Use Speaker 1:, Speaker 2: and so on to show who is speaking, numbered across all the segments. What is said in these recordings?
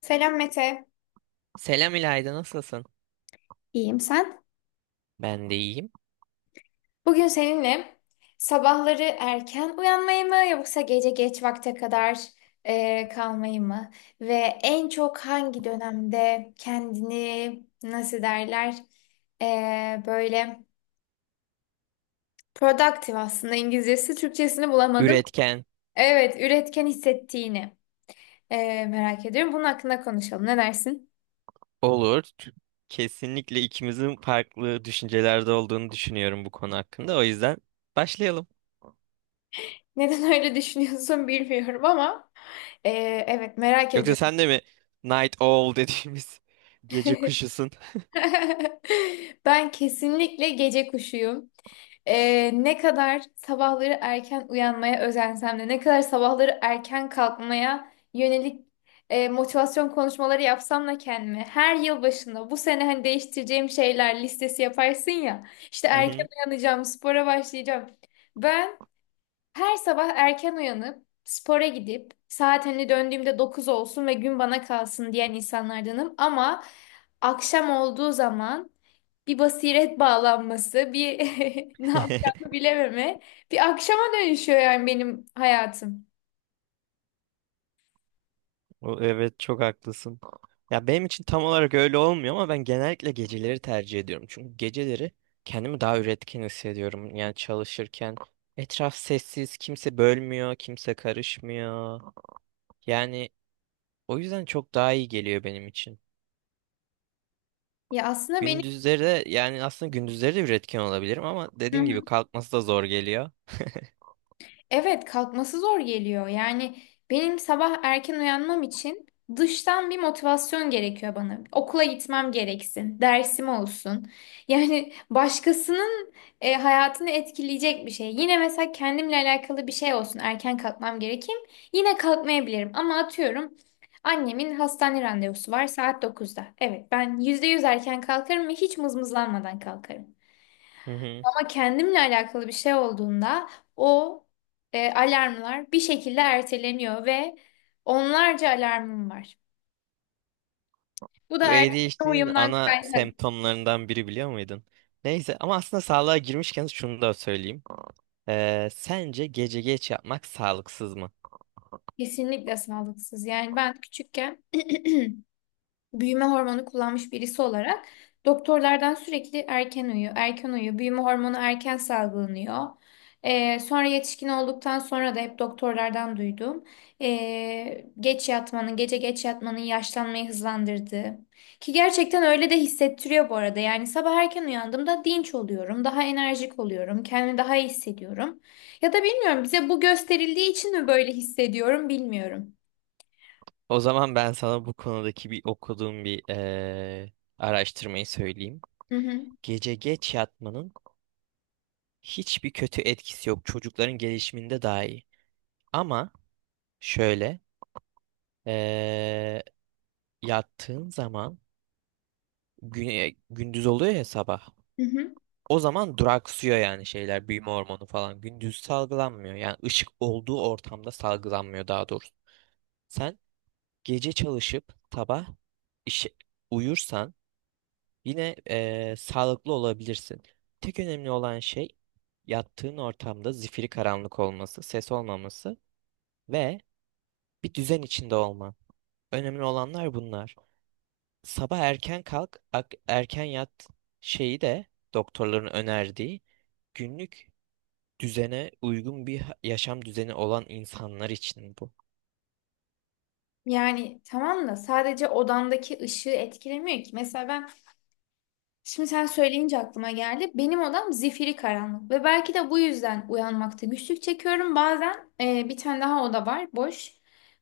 Speaker 1: Selam Mete.
Speaker 2: Selam İlayda, nasılsın?
Speaker 1: İyiyim sen?
Speaker 2: Ben de iyiyim.
Speaker 1: Bugün seninle sabahları erken uyanmayı mı yoksa gece geç vakte kadar kalmayı mı? Ve en çok hangi dönemde kendini nasıl derler böyle productive aslında İngilizcesi Türkçesini bulamadım.
Speaker 2: Üretken
Speaker 1: Evet üretken hissettiğini merak ediyorum. Bunun hakkında konuşalım ne dersin?
Speaker 2: olur. Kesinlikle ikimizin farklı düşüncelerde olduğunu düşünüyorum bu konu hakkında. O yüzden başlayalım.
Speaker 1: Neden öyle düşünüyorsun bilmiyorum ama e, evet merak
Speaker 2: Yoksa
Speaker 1: ediyorum.
Speaker 2: sen de mi Night Owl dediğimiz gece kuşusun?
Speaker 1: Ben kesinlikle gece kuşuyum. Ne kadar sabahları erken uyanmaya özensem de, ne kadar sabahları erken kalkmaya yönelik motivasyon konuşmaları yapsam da kendime, her yıl başında bu sene hani değiştireceğim şeyler listesi yaparsın ya, işte
Speaker 2: Hı
Speaker 1: erken
Speaker 2: hı.
Speaker 1: uyanacağım, spora başlayacağım. Ben her sabah erken uyanıp, spora gidip, saat hani döndüğümde 9 olsun ve gün bana kalsın diyen insanlardanım. Ama akşam olduğu zaman bir basiret bağlanması, bir ne yapacağımı bilememe, bir akşama dönüşüyor yani benim hayatım.
Speaker 2: Evet, çok haklısın. Ya benim için tam olarak öyle olmuyor ama ben genellikle geceleri tercih ediyorum. Çünkü geceleri kendimi daha üretken hissediyorum. Yani çalışırken etraf sessiz, kimse bölmüyor, kimse karışmıyor. Yani o yüzden çok daha iyi geliyor benim için.
Speaker 1: Ya aslında
Speaker 2: Gündüzleri de yani aslında gündüzleri de üretken olabilirim ama dediğin gibi
Speaker 1: benim
Speaker 2: kalkması da zor geliyor.
Speaker 1: evet, kalkması zor geliyor. Yani benim sabah erken uyanmam için dıştan bir motivasyon gerekiyor bana. Okula gitmem gereksin, dersim olsun. Yani başkasının hayatını etkileyecek bir şey. Yine mesela kendimle alakalı bir şey olsun, erken kalkmam gerekeyim. Yine kalkmayabilirim ama atıyorum annemin hastane randevusu var saat dokuzda. Evet, ben %100 erken kalkarım ve hiç mızmızlanmadan kalkarım.
Speaker 2: Hı hı.
Speaker 1: Ama kendimle alakalı bir şey olduğunda o alarmlar bir şekilde erteleniyor ve onlarca alarmım var. Bu da
Speaker 2: Bu
Speaker 1: erteleme
Speaker 2: ADHD'nin
Speaker 1: uyumdan
Speaker 2: ana
Speaker 1: kaynak.
Speaker 2: semptomlarından biri, biliyor muydun? Neyse, ama aslında sağlığa girmişken şunu da söyleyeyim. Sence gece geç yapmak sağlıksız mı?
Speaker 1: Kesinlikle sağlıksız. Yani ben küçükken büyüme hormonu kullanmış birisi olarak doktorlardan sürekli erken uyu, erken uyu, büyüme hormonu erken salgılanıyor. Sonra yetişkin olduktan sonra da hep doktorlardan duydum. Geç yatmanın, gece geç yatmanın yaşlanmayı hızlandırdığı. Ki gerçekten öyle de hissettiriyor bu arada. Yani sabah erken uyandığımda dinç oluyorum, daha enerjik oluyorum, kendimi daha iyi hissediyorum. Ya da bilmiyorum bize bu gösterildiği için mi böyle hissediyorum bilmiyorum.
Speaker 2: O zaman ben sana bu konudaki bir okuduğum bir araştırmayı söyleyeyim.
Speaker 1: Hı hı.
Speaker 2: Gece geç yatmanın hiçbir kötü etkisi yok. Çocukların gelişiminde daha iyi. Ama şöyle, ee, yattığın zaman gündüz oluyor ya sabah.
Speaker 1: Hı hı.
Speaker 2: O zaman duraksıyor yani şeyler, büyüme hormonu falan. Gündüz salgılanmıyor. Yani ışık olduğu ortamda salgılanmıyor daha doğrusu. Sen gece çalışıp sabah işe uyursan yine sağlıklı olabilirsin. Tek önemli olan şey, yattığın ortamda zifiri karanlık olması, ses olmaması ve bir düzen içinde olman. Önemli olanlar bunlar. Sabah erken kalk, erken yat şeyi de doktorların önerdiği günlük düzene uygun bir yaşam düzeni olan insanlar için bu.
Speaker 1: Yani tamam da sadece odandaki ışığı etkilemiyor ki. Mesela ben şimdi sen söyleyince aklıma geldi. Benim odam zifiri karanlık ve belki de bu yüzden uyanmakta güçlük çekiyorum. Bazen bir tane daha oda var boş.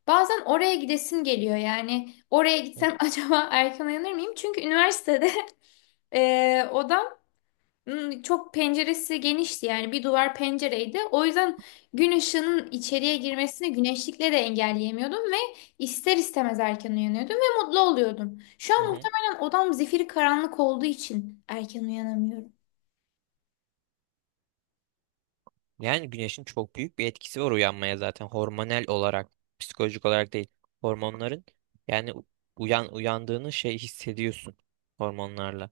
Speaker 1: Bazen oraya gidesim geliyor yani oraya
Speaker 2: Hı
Speaker 1: gitsem acaba erken uyanır mıyım? Çünkü üniversitede odam hmm, çok penceresi genişti yani bir duvar pencereydi. O yüzden gün ışığının içeriye girmesini güneşlikle de engelleyemiyordum ve ister istemez erken uyanıyordum ve mutlu oluyordum. Şu
Speaker 2: hı.
Speaker 1: an
Speaker 2: Hı.
Speaker 1: muhtemelen odam zifiri karanlık olduğu için erken uyanamıyorum.
Speaker 2: Yani güneşin çok büyük bir etkisi var uyanmaya, zaten hormonal olarak, psikolojik olarak değil. Hormonların, yani uyandığını şey hissediyorsun, hormonlarla.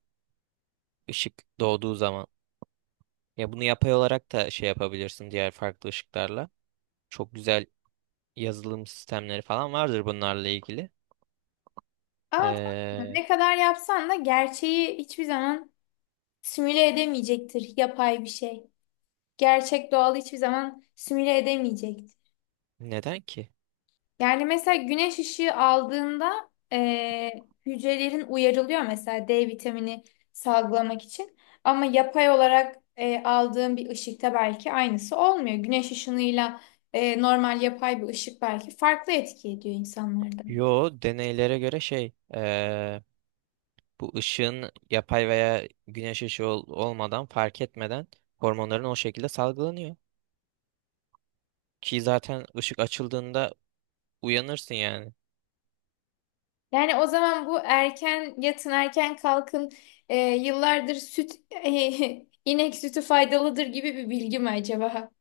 Speaker 2: Işık doğduğu zaman. Ya bunu yapay olarak da şey yapabilirsin diğer farklı ışıklarla. Çok güzel yazılım sistemleri falan vardır bunlarla ilgili.
Speaker 1: Ama tamam,
Speaker 2: Ee,
Speaker 1: ne kadar yapsan da gerçeği hiçbir zaman simüle edemeyecektir yapay bir şey. Gerçek doğal hiçbir zaman simüle edemeyecektir.
Speaker 2: Neden ki?
Speaker 1: Yani mesela güneş ışığı aldığında hücrelerin uyarılıyor mesela D vitamini salgılamak için. Ama yapay olarak aldığın bir ışıkta belki aynısı olmuyor. Güneş ışınıyla normal yapay bir ışık belki farklı etki ediyor insanlarda.
Speaker 2: Yo, deneylere göre şey, bu ışığın yapay veya güneş ışığı olmadan fark etmeden hormonların o şekilde salgılanıyor. Ki zaten ışık açıldığında uyanırsın yani.
Speaker 1: Yani o zaman bu erken yatın erken kalkın yıllardır süt inek sütü faydalıdır gibi bir bilgi mi acaba?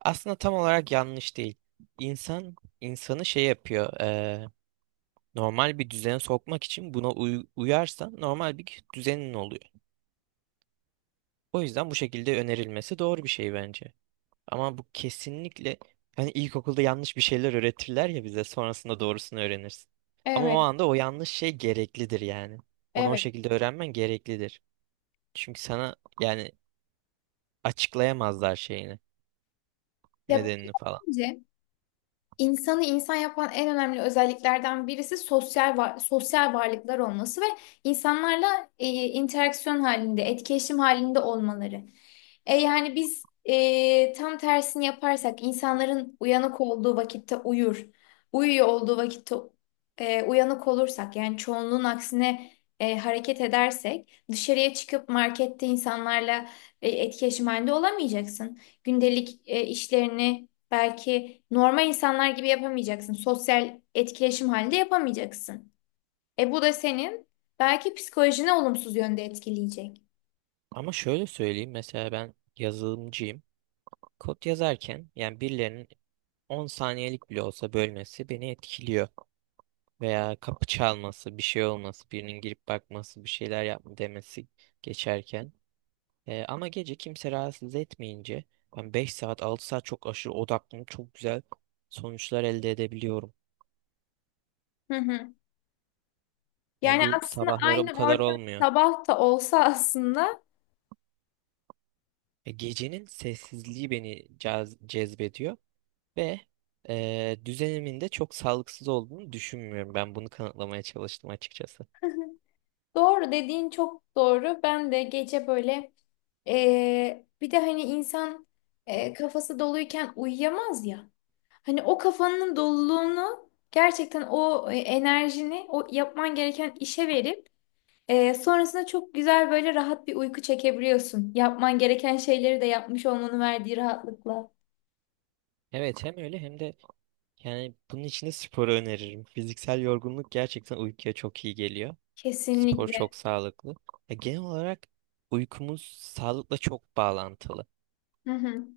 Speaker 2: Aslında tam olarak yanlış değil. İnsan insanı şey yapıyor. Normal bir düzene sokmak için buna uyarsan normal bir düzenin oluyor. O yüzden bu şekilde önerilmesi doğru bir şey bence. Ama bu kesinlikle, hani ilkokulda yanlış bir şeyler öğretirler ya bize, sonrasında doğrusunu öğrenirsin. Ama o
Speaker 1: Evet,
Speaker 2: anda o yanlış şey gereklidir yani. Onu o
Speaker 1: evet.
Speaker 2: şekilde öğrenmen gereklidir. Çünkü sana yani açıklayamazlar şeyini,
Speaker 1: Ya,
Speaker 2: nedenini falan.
Speaker 1: İnsanı insan yapan en önemli özelliklerden birisi sosyal var, sosyal varlıklar olması ve insanlarla interaksiyon halinde, etkileşim halinde olmaları. Yani biz tam tersini yaparsak insanların uyanık olduğu vakitte uyur, uyuyor olduğu vakitte uyanık olursak yani çoğunluğun aksine hareket edersek dışarıya çıkıp markette insanlarla etkileşim halinde olamayacaksın. Gündelik işlerini belki normal insanlar gibi yapamayacaksın. Sosyal etkileşim halinde yapamayacaksın. E bu da senin belki psikolojine olumsuz yönde etkileyecek.
Speaker 2: Ama şöyle söyleyeyim, mesela ben yazılımcıyım. Kod yazarken yani birilerinin 10 saniyelik bile olsa bölmesi beni etkiliyor. Veya kapı çalması, bir şey olması, birinin girip bakması, bir şeyler yapma demesi geçerken. Ama gece kimse rahatsız etmeyince ben 5 saat 6 saat çok aşırı odaklanıp çok güzel sonuçlar elde edebiliyorum.
Speaker 1: Hı hı.
Speaker 2: Yani
Speaker 1: Yani
Speaker 2: bu
Speaker 1: aslında
Speaker 2: sabahlara
Speaker 1: aynı
Speaker 2: bu kadar
Speaker 1: ortam
Speaker 2: olmuyor.
Speaker 1: sabah da olsa aslında
Speaker 2: Gecenin sessizliği beni cezbediyor ve düzenimin de çok sağlıksız olduğunu düşünmüyorum. Ben bunu kanıtlamaya çalıştım açıkçası.
Speaker 1: doğru dediğin çok doğru. Ben de gece böyle bir de hani insan kafası doluyken uyuyamaz ya. Hani o kafanın doluluğunu gerçekten o enerjini o yapman gereken işe verip sonrasında çok güzel böyle rahat bir uyku çekebiliyorsun. Yapman gereken şeyleri de yapmış olmanın verdiği rahatlıkla.
Speaker 2: Evet, hem öyle hem de yani bunun için de sporu öneririm. Fiziksel yorgunluk gerçekten uykuya çok iyi geliyor. Spor
Speaker 1: Kesinlikle.
Speaker 2: çok sağlıklı. Ya genel olarak uykumuz sağlıkla çok bağlantılı.
Speaker 1: Hı hı.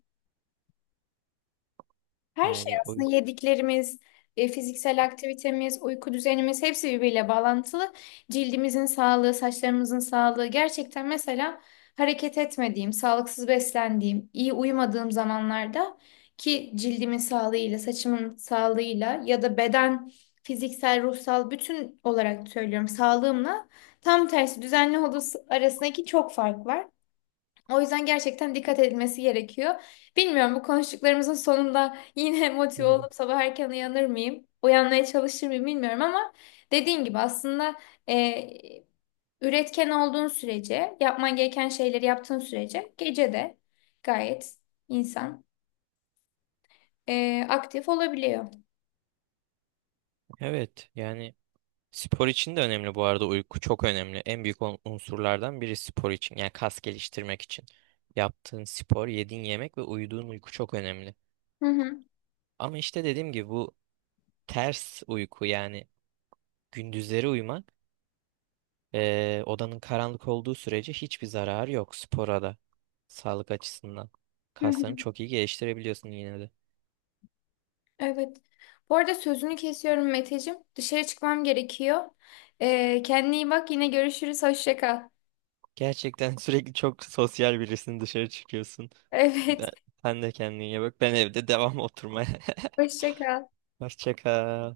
Speaker 1: Her şey
Speaker 2: Yani o
Speaker 1: aslında yediklerimiz, fiziksel aktivitemiz, uyku düzenimiz hepsi birbiriyle bağlantılı. Cildimizin sağlığı, saçlarımızın sağlığı. Gerçekten mesela hareket etmediğim, sağlıksız beslendiğim, iyi uyumadığım zamanlarda ki cildimin sağlığıyla, saçımın sağlığıyla ya da beden, fiziksel, ruhsal bütün olarak söylüyorum sağlığımla tam tersi düzenli olduğu arasındaki çok fark var. O yüzden gerçekten dikkat edilmesi gerekiyor. Bilmiyorum bu konuştuklarımızın sonunda yine motive olup sabah erken uyanır mıyım? Uyanmaya çalışır mıyım bilmiyorum ama dediğin gibi aslında e, üretken olduğun sürece, yapman gereken şeyleri yaptığın sürece gece de gayet insan aktif olabiliyor.
Speaker 2: evet yani spor için de önemli bu arada, uyku çok önemli. En büyük unsurlardan biri spor için, yani kas geliştirmek için. Yaptığın spor, yediğin yemek ve uyuduğun uyku çok önemli.
Speaker 1: Hı hı,
Speaker 2: Ama işte dediğim gibi bu ters uyku, yani gündüzleri uyumak, odanın karanlık olduğu sürece hiçbir zararı yok, spora da sağlık açısından.
Speaker 1: hı
Speaker 2: Kaslarını
Speaker 1: hı.
Speaker 2: çok iyi geliştirebiliyorsun yine de.
Speaker 1: Evet. Bu arada sözünü kesiyorum Meteciğim. Dışarı çıkmam gerekiyor. Kendine iyi bak. Yine görüşürüz. Hoşça kal.
Speaker 2: Gerçekten sürekli çok sosyal birisin, dışarı çıkıyorsun.
Speaker 1: Evet.
Speaker 2: Ben, sen de kendine iyi bak. Ben evde devam oturmaya.
Speaker 1: Hoşça kal.
Speaker 2: Hoşça kal.